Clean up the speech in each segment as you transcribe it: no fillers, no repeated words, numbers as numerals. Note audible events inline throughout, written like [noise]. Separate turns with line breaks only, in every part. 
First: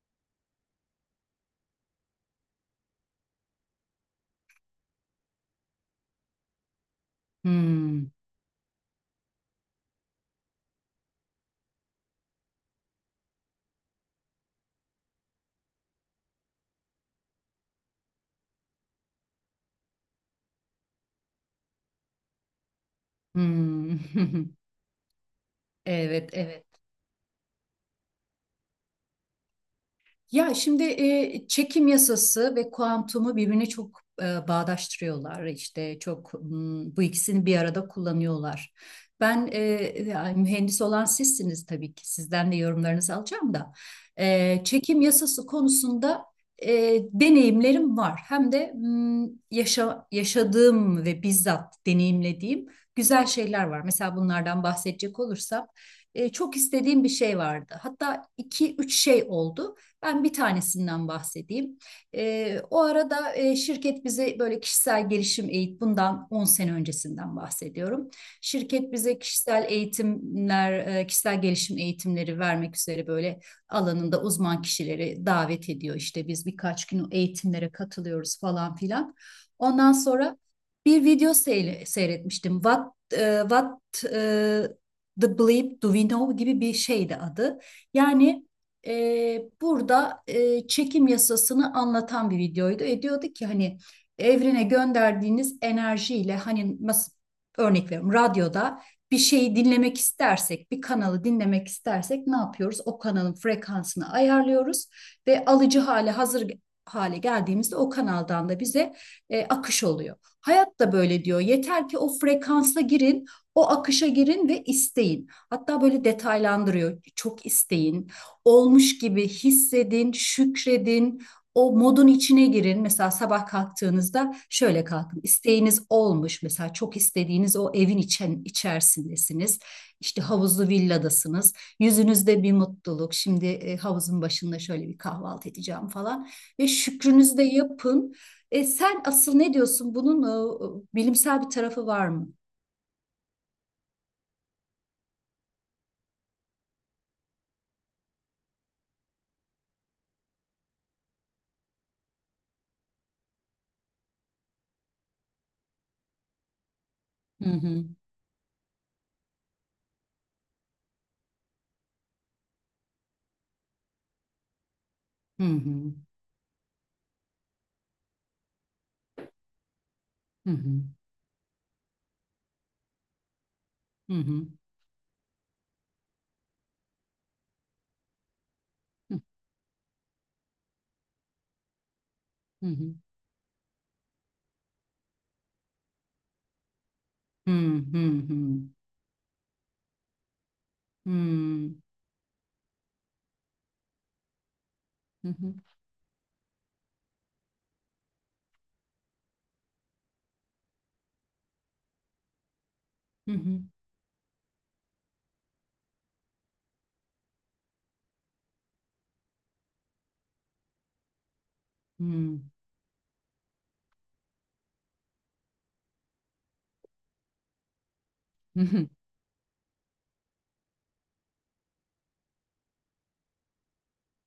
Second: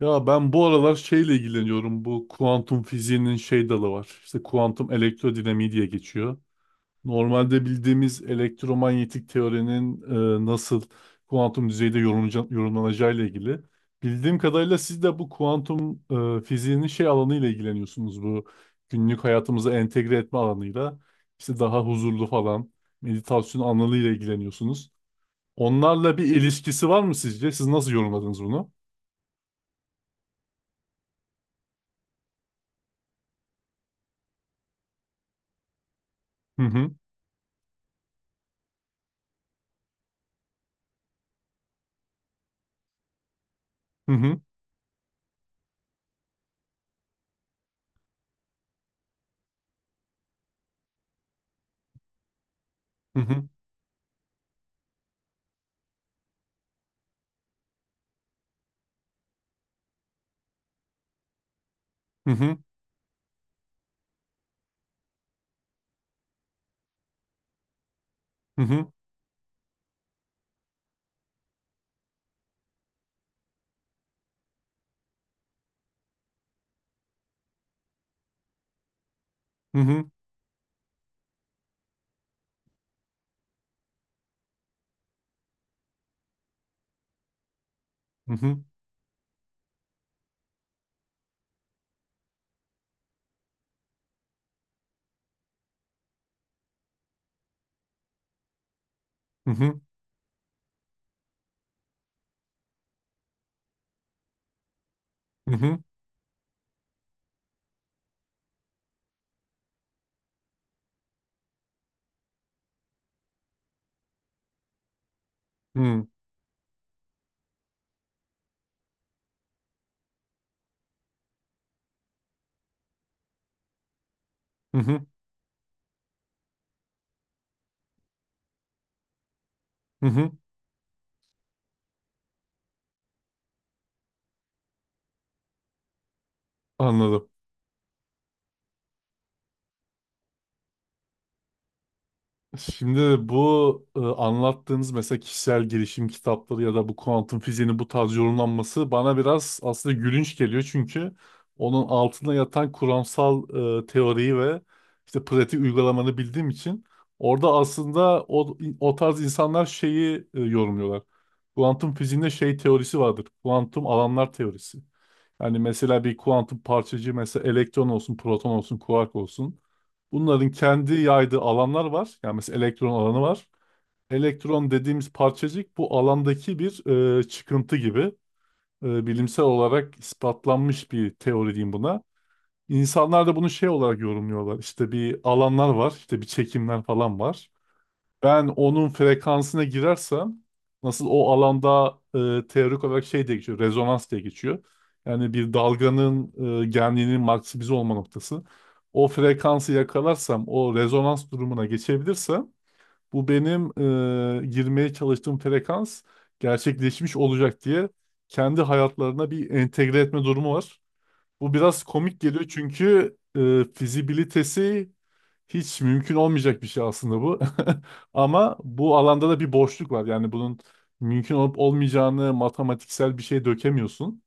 Ya ben bu aralar şeyle ilgileniyorum. Bu kuantum fiziğinin şey dalı var. İşte kuantum elektrodinamiği diye geçiyor. Normalde
Hmm,
bildiğimiz elektromanyetik teorinin nasıl kuantum düzeyde yorumlanacağıyla ilgili. Bildiğim kadarıyla siz de bu kuantum fiziğinin şey alanıyla ilgileniyorsunuz. Bu günlük hayatımıza entegre etme alanıyla. İşte daha huzurlu falan meditasyon alanıyla
hmm. [laughs]
ilgileniyorsunuz. Onlarla
Evet,
bir
evet.
ilişkisi var mı sizce? Siz nasıl yorumladınız bunu?
Ya şimdi çekim yasası ve kuantumu birbirine çok bağdaştırıyorlar. İşte çok
Hı hı.
bu ikisini bir arada kullanıyorlar. Ben e, yani mühendis olan sizsiniz tabii ki. Sizden de yorumlarınızı alacağım da.
Hı hı.
Çekim yasası konusunda e, deneyimlerim var. Hem de yaşadığım ve bizzat deneyimlediğim
Hı
güzel
hı.
şeyler var. Mesela bunlardan bahsedecek olursam çok istediğim bir şey vardı. Hatta iki üç şey oldu. Ben bir tanesinden bahsedeyim.
Hı hı
O arada şirket bize böyle kişisel gelişim eğitim, bundan 10 sene öncesinden bahsediyorum.
hı hı
Şirket bize kişisel eğitimler, kişisel gelişim eğitimleri vermek üzere böyle alanında uzman kişileri davet ediyor. İşte biz birkaç gün eğitimlere katılıyoruz falan filan. Ondan
hı
sonra bir video seyretmiştim. What the bleep do we know gibi bir şeydi adı.
hı
Yani
hı
burada çekim yasasını anlatan bir videoydu. Diyordu ki hani evrene gönderdiğiniz enerjiyle, hani nasıl, örnek veriyorum, radyoda bir
hı
şeyi
hı
dinlemek istersek, bir kanalı dinlemek istersek ne yapıyoruz? O kanalın frekansını ayarlıyoruz ve
hı hı hı
alıcı hale hazır hale geldiğimizde o kanaldan da bize akış oluyor. Hayat da böyle diyor. Yeter ki o frekansa girin, o akışa girin ve isteyin. Hatta böyle
hı
detaylandırıyor. Çok isteyin, olmuş gibi hissedin, şükredin. O modun içine girin. Mesela sabah kalktığınızda
hı
şöyle
hı
kalkın. İsteğiniz olmuş. Mesela çok istediğiniz o evin içerisindesiniz. İşte
hı.
havuzlu villadasınız. Yüzünüzde bir mutluluk. Şimdi havuzun başında şöyle bir kahvaltı edeceğim falan. Ve
Anladım.
şükrünüzü de yapın. Sen asıl ne diyorsun? Bunun bilimsel bir tarafı var mı?
Şimdi bu anlattığınız mesela kişisel gelişim kitapları ya da bu kuantum fiziğinin bu tarz yorumlanması bana biraz aslında gülünç geliyor çünkü onun altında yatan kuramsal teoriyi ve işte pratik uygulamanı bildiğim için
Hı
orada
hı.
aslında o tarz insanlar şeyi yorumluyorlar. Kuantum fiziğinde şey teorisi vardır. Kuantum alanlar teorisi.
Hı
Hani
hı.
mesela bir kuantum parçacığı mesela elektron olsun, proton olsun, kuark olsun. Bunların
Hı hı.
kendi yaydığı alanlar var. Yani mesela elektron alanı var.
Hı hı.
Elektron dediğimiz parçacık bu alandaki bir çıkıntı gibi. Bilimsel olarak ispatlanmış bir teori diyeyim buna.
Hı hı.
İnsanlar da bunu şey olarak yorumluyorlar. İşte bir alanlar var, işte bir çekimler falan var.
Hı hı. Hı
Ben
hı.
onun frekansına girersem nasıl o
Hmm.
alanda teorik olarak şey diye geçiyor, rezonans diye geçiyor.
Hı
Yani bir
hı.
dalganın genliğinin maksimize olma noktası. O frekansı yakalarsam, o rezonans durumuna geçebilirsem bu
Hı hı.
benim girmeye çalıştığım frekans gerçekleşmiş olacak diye kendi hayatlarına bir entegre etme durumu var. Bu biraz komik
Hmm.
geliyor çünkü fizibilitesi hiç mümkün olmayacak bir şey aslında bu. [laughs] Ama
Hı hı.
bu alanda da bir boşluk var. Yani bunun mümkün olup olmayacağını matematiksel bir şey dökemiyorsun.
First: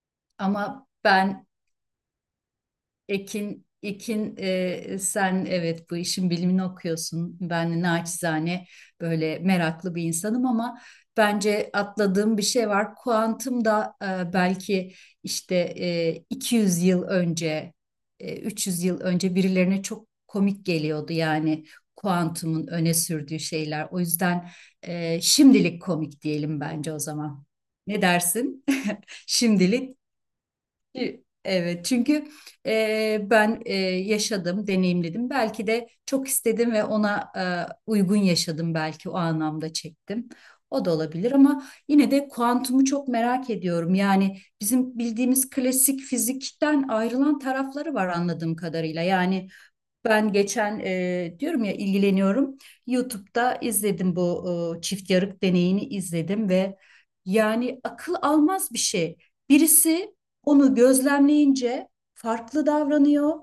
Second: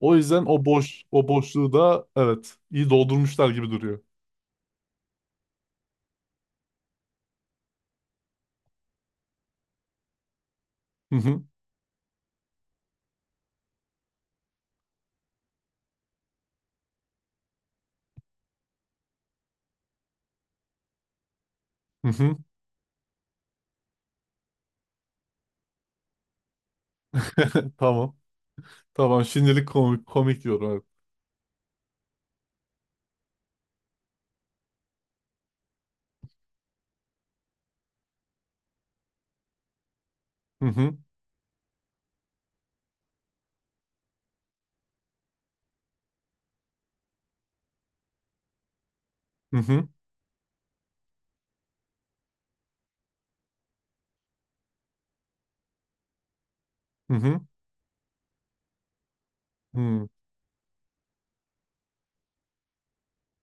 O yüzden
Ama
o
ben
boşluğu da evet iyi doldurmuşlar
Ekin,
gibi duruyor.
Sen evet bu işin bilimini okuyorsun. Ben naçizane böyle meraklı bir insanım ama
Hı hı.
bence atladığım bir şey var. Kuantum da belki işte 200 yıl önce, 300 yıl önce birilerine çok komik geliyordu, yani
Hı hı.
kuantumun öne sürdüğü şeyler. O yüzden şimdilik komik diyelim bence o zaman.
[laughs]
Ne
Tamam.
dersin?
Tamam.
[laughs]
Şimdilik
Şimdilik,
komik komik diyorum. Evet.
evet, çünkü ben yaşadım, deneyimledim. Belki de çok istedim ve ona uygun yaşadım, belki o anlamda çektim.
Hı
O da
hı.
olabilir ama yine de kuantumu çok merak ediyorum. Yani bizim bildiğimiz klasik fizikten ayrılan tarafları var anladığım kadarıyla. Yani
Hı hı.
ben geçen, diyorum ya, ilgileniyorum. YouTube'da izledim bu çift yarık deneyini izledim ve
Hı hı.
yani akıl almaz bir şey.
Hı.
Birisi onu gözlemleyince farklı davranıyor.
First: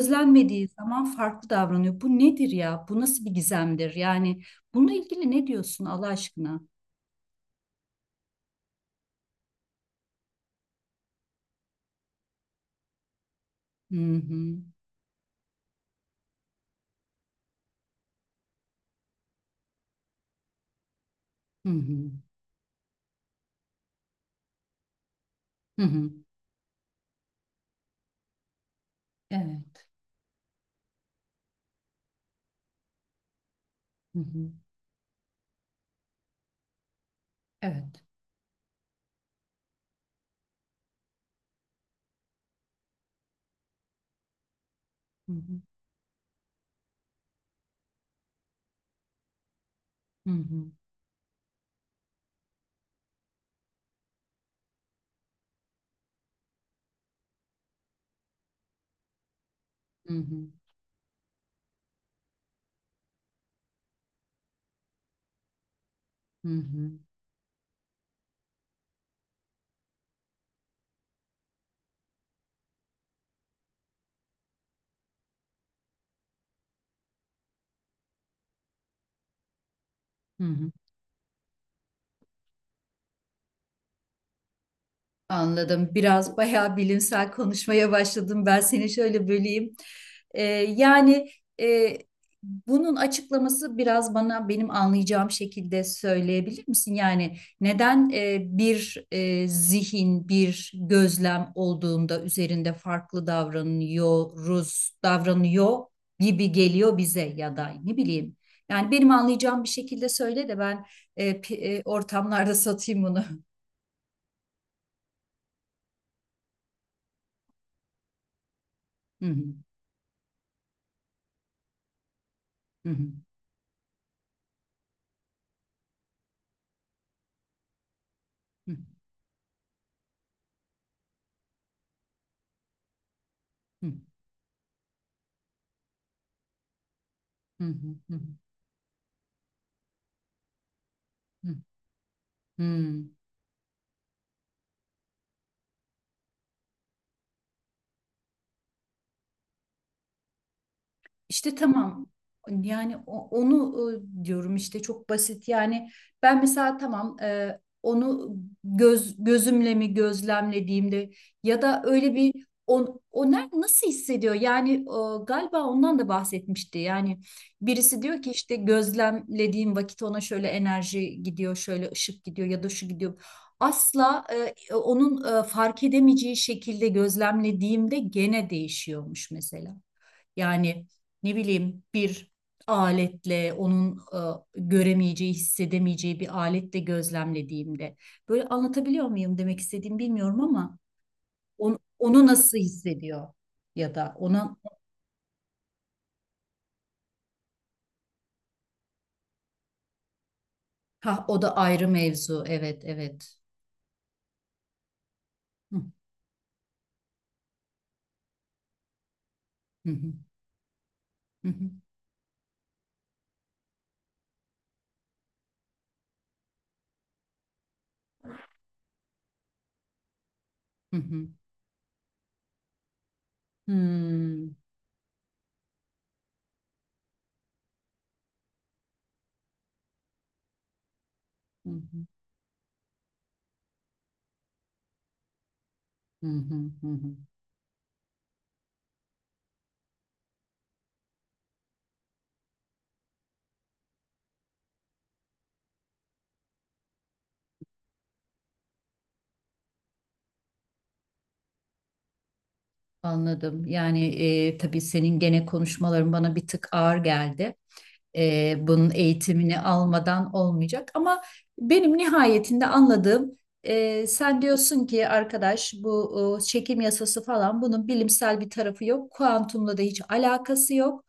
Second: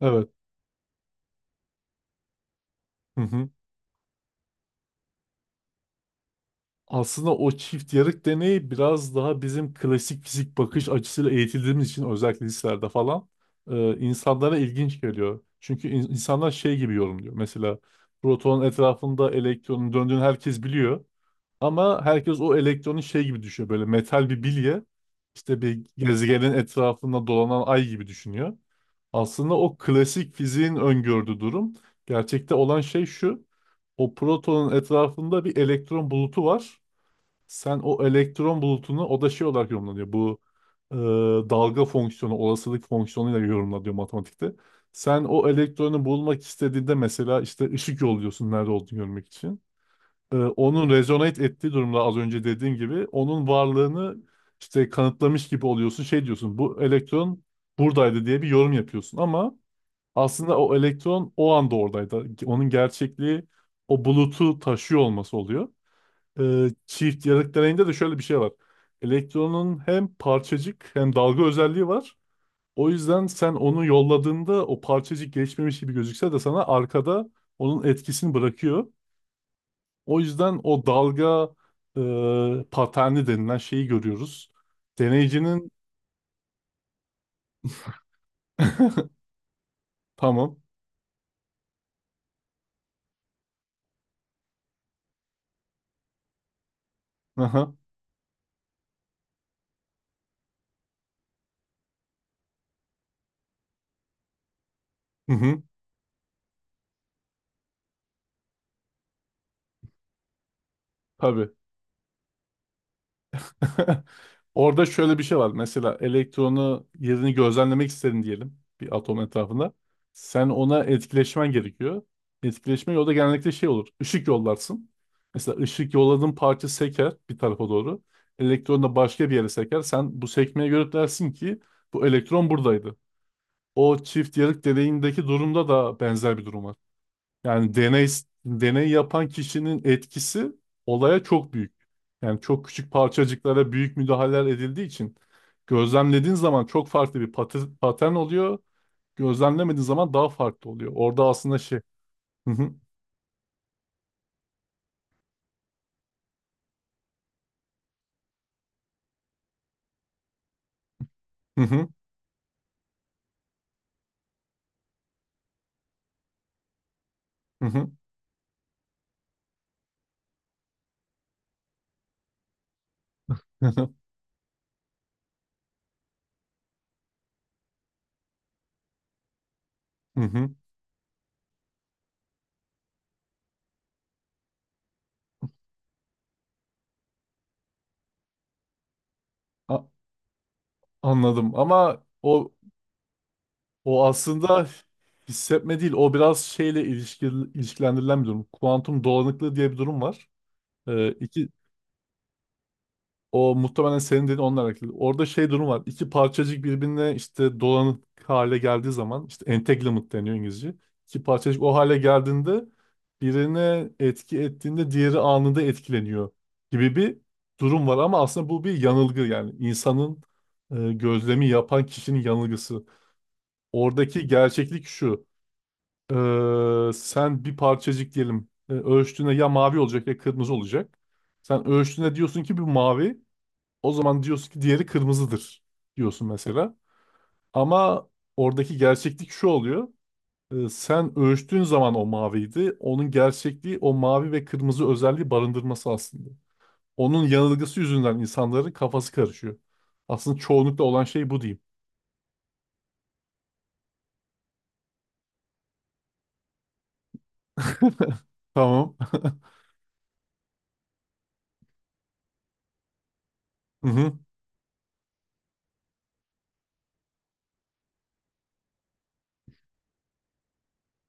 Evet.
zaman farklı davranıyor. Bu nedir ya? Bu
Hı
nasıl bir
hı.
gizemdir? Yani bununla ilgili ne diyorsun Allah aşkına?
Aslında o çift yarık deneyi biraz daha bizim klasik fizik bakış açısıyla eğitildiğimiz için özellikle liselerde falan
Hı hı.
insanlara ilginç geliyor. Çünkü insanlar şey gibi yorumluyor. Mesela protonun etrafında elektronun döndüğünü herkes biliyor.
Hı
Ama
hı.
herkes o elektronu şey gibi düşünüyor. Böyle metal bir bilye işte
Hı
bir
hı.
gezegenin etrafında dolanan ay gibi düşünüyor. Aslında o
Evet.
klasik fiziğin öngördüğü durum. Gerçekte olan şey şu. O
Hı hı.
protonun etrafında bir elektron bulutu var. Sen o
Evet.
elektron bulutunu o da şey olarak yorumlanıyor. Bu e, dalga fonksiyonu, olasılık fonksiyonuyla yorumlanıyor matematikte. Sen
Hı
o
hı.
elektronu bulmak istediğinde mesela işte ışık yolluyorsun nerede olduğunu görmek için.
Hı hı.
Onun rezonate ettiği durumda az önce dediğim gibi onun varlığını işte kanıtlamış gibi oluyorsun. Şey diyorsun bu elektron buradaydı diye bir yorum yapıyorsun ama
Hı hı.
aslında o elektron o anda oradaydı. Onun gerçekliği o bulutu taşıyor olması oluyor
Hı hı.
çift yarık deneyinde de şöyle bir şey var. Elektronun hem parçacık hem dalga özelliği var. O yüzden sen onu yolladığında o parçacık geçmemiş gibi gözükse de sana arkada onun etkisini bırakıyor. O
Hı
yüzden
hı.
o dalga paterni denilen şeyi görüyoruz. Deneyicinin
Anladım. Biraz bayağı bilimsel konuşmaya başladım. Ben seni
[laughs]
şöyle böleyim. Ee,
tamam.
yani e, bunun açıklaması biraz bana, benim anlayacağım şekilde söyleyebilir misin? Yani
Aha.
neden bir zihin, bir gözlem olduğunda üzerinde farklı davranıyoruz,
Hı hı.
davranıyor gibi geliyor bize, ya da ne bileyim. Yani benim anlayacağım bir şekilde söyle de ben e,
Tabii.
pi- ortamlarda satayım bunu.
[laughs] Orada şöyle bir şey var. Mesela elektronu yerini gözlemlemek istedin diyelim bir atom etrafında.
[laughs]
Sen ona etkileşmen gerekiyor.
Hı
Etkileşme
hı, hı hı,
yolda genellikle şey olur. Işık yollarsın. Mesela ışık yolladığın parça seker bir tarafa doğru.
hı.
Elektron da başka bir yere seker. Sen bu sekmeye göre dersin ki bu elektron buradaydı.
Hı
O çift yarık deneyindeki durumda da benzer bir durum var.
hı
Yani
hı hı
deney yapan kişinin etkisi olaya çok
hı.
büyük. Yani çok küçük
Hı.
parçacıklara büyük müdahaleler edildiği için gözlemlediğin zaman çok farklı bir patern oluyor. Gözlemlemediğin zaman daha farklı oluyor. Orada
İşte
aslında şey.
tamam,
Hı hı
yani onu, diyorum işte çok basit, yani ben mesela tamam onu gözümle mi gözlemlediğimde, ya
hı
da
hı
öyle bir o nasıl hissediyor yani, galiba ondan da bahsetmişti, yani
hı
birisi diyor ki işte gözlemlediğim vakit ona şöyle enerji gidiyor, şöyle ışık gidiyor, ya da şu gidiyor,
hı hı
asla onun fark edemeyeceği şekilde gözlemlediğimde gene değişiyormuş mesela.
hı hı.
Yani, ne bileyim, bir aletle, onun göremeyeceği, hissedemeyeceği bir aletle gözlemlediğimde. Böyle anlatabiliyor muyum demek
A-
istediğimi, bilmiyorum ama
Anladım ama
onu nasıl hissediyor ya
o
da ona,
aslında hissetme değil. O biraz şeyle ilişki, ilişkilendirilen bir durum. Kuantum dolanıklığı diye bir durum var.
ha o
İki
da ayrı mevzu. Evet, evet.
O muhtemelen senin dediğin onunla alakalı. Orada şey durum
Hı
var. İki parçacık birbirine işte dolanık hale geldiği zaman işte
hı
entanglement deniyor İngilizce. İki
hı
parçacık
hı
o hale geldiğinde birine etki ettiğinde diğeri anında etkileniyor gibi bir durum var ama aslında bu bir yanılgı yani
hı hı.
gözlemi yapan kişinin yanılgısı. Oradaki
Hmm,
gerçeklik şu. Sen bir parçacık diyelim ölçtüğünde ya mavi olacak ya kırmızı olacak. Sen
hı hı,
ölçtüğünde diyorsun ki bu mavi. O zaman diyorsun ki diğeri kırmızıdır
hı
diyorsun
hı,
mesela.
hı hı.
Ama oradaki gerçeklik şu oluyor. Sen ölçtüğün zaman o maviydi. Onun gerçekliği o mavi ve kırmızı özelliği barındırması aslında. Onun yanılgısı yüzünden insanların kafası karışıyor. Aslında çoğunlukla olan şey bu diyeyim.
Anladım. Yani tabii senin gene konuşmaların bana bir tık ağır geldi.
[laughs]
Bunun
Tamam.
eğitimini
[laughs]
almadan olmayacak. Ama benim nihayetinde anladığım,
Hı hı.
sen diyorsun ki arkadaş bu çekim yasası falan, bunun bilimsel bir tarafı yok. Kuantumla da hiç alakası yok.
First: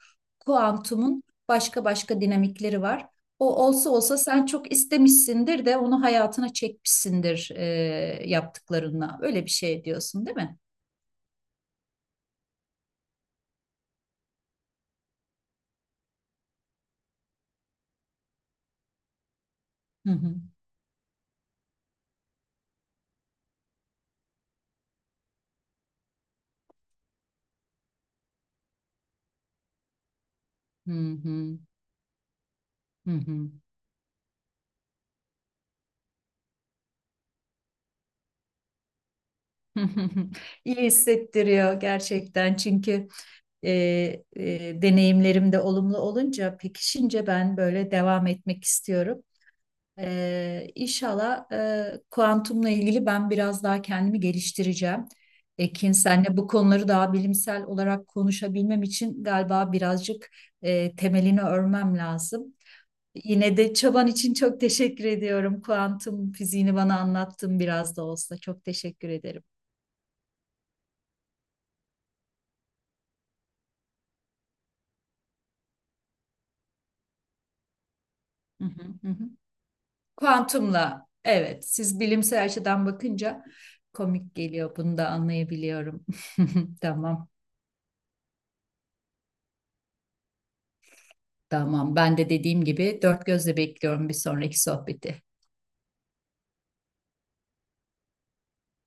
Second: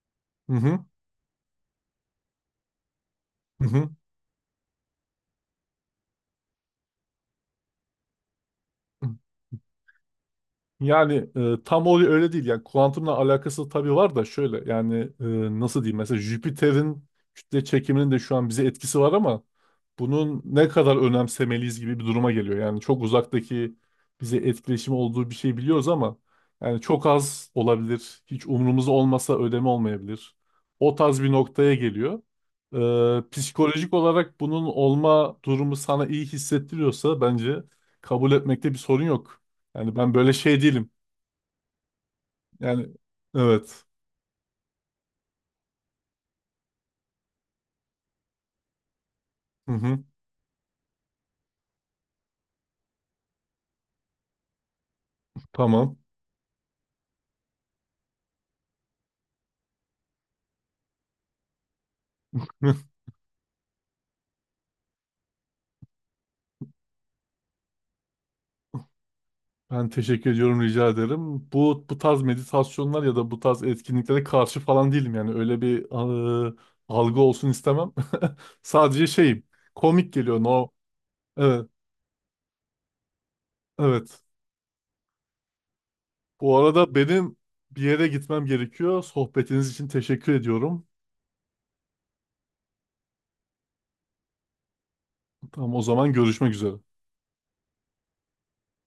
Hı hı.
Kuantumun başka başka dinamikleri var. O
Hı hı.
olsa olsa sen çok istemişsindir de onu hayatına çekmişsindir yaptıklarınla. Öyle bir şey diyorsun, değil mi?
Yani tam o öyle değil. Yani kuantumla alakası tabii var da şöyle yani nasıl diyeyim mesela Jüpiter'in kütle çekiminin de şu an bize etkisi var ama
Hı hı.
bunun ne kadar önemsemeliyiz gibi bir duruma geliyor. Yani çok uzaktaki bize etkileşimi olduğu bir şey biliyoruz ama yani çok az olabilir. Hiç umurumuzda olmasa ödeme olmayabilir.
Hı
O tarz bir
hı.
noktaya geliyor.
Hı hı.
Psikolojik olarak bunun olma durumu sana iyi hissettiriyorsa bence kabul etmekte bir sorun yok. Yani ben böyle
[laughs]
şey
İyi
değilim.
hissettiriyor gerçekten
Yani
çünkü e,
evet.
deneyimlerim de olumlu olunca, pekişince ben böyle devam etmek istiyorum.
Hı hı.
İnşallah kuantumla ilgili ben biraz daha kendimi geliştireceğim. Ekin,
Tamam.
senle bu konuları daha bilimsel olarak konuşabilmem için galiba birazcık temelini örmem lazım.
[laughs]
Yine de çaban için çok teşekkür ediyorum. Kuantum fiziğini bana anlattın biraz da olsa. Çok teşekkür ederim.
Ben teşekkür ediyorum, rica ederim. Bu tarz meditasyonlar ya da bu tarz etkinliklere karşı falan değilim yani. Öyle bir eee, algı olsun istemem. [laughs]
Hı hı,
Sadece
hı hı.
şeyim. Komik geliyor. No.
Kuantumla, evet,
Evet.
siz bilimsel açıdan bakınca
Evet.
komik geliyor, bunu da anlayabiliyorum.
Bu
[laughs]
arada
Tamam,
benim bir yere gitmem gerekiyor. Sohbetiniz için teşekkür ediyorum.
tamam, ben de dediğim gibi dört gözle bekliyorum bir sonraki sohbeti.
Tamam o zaman görüşmek üzere.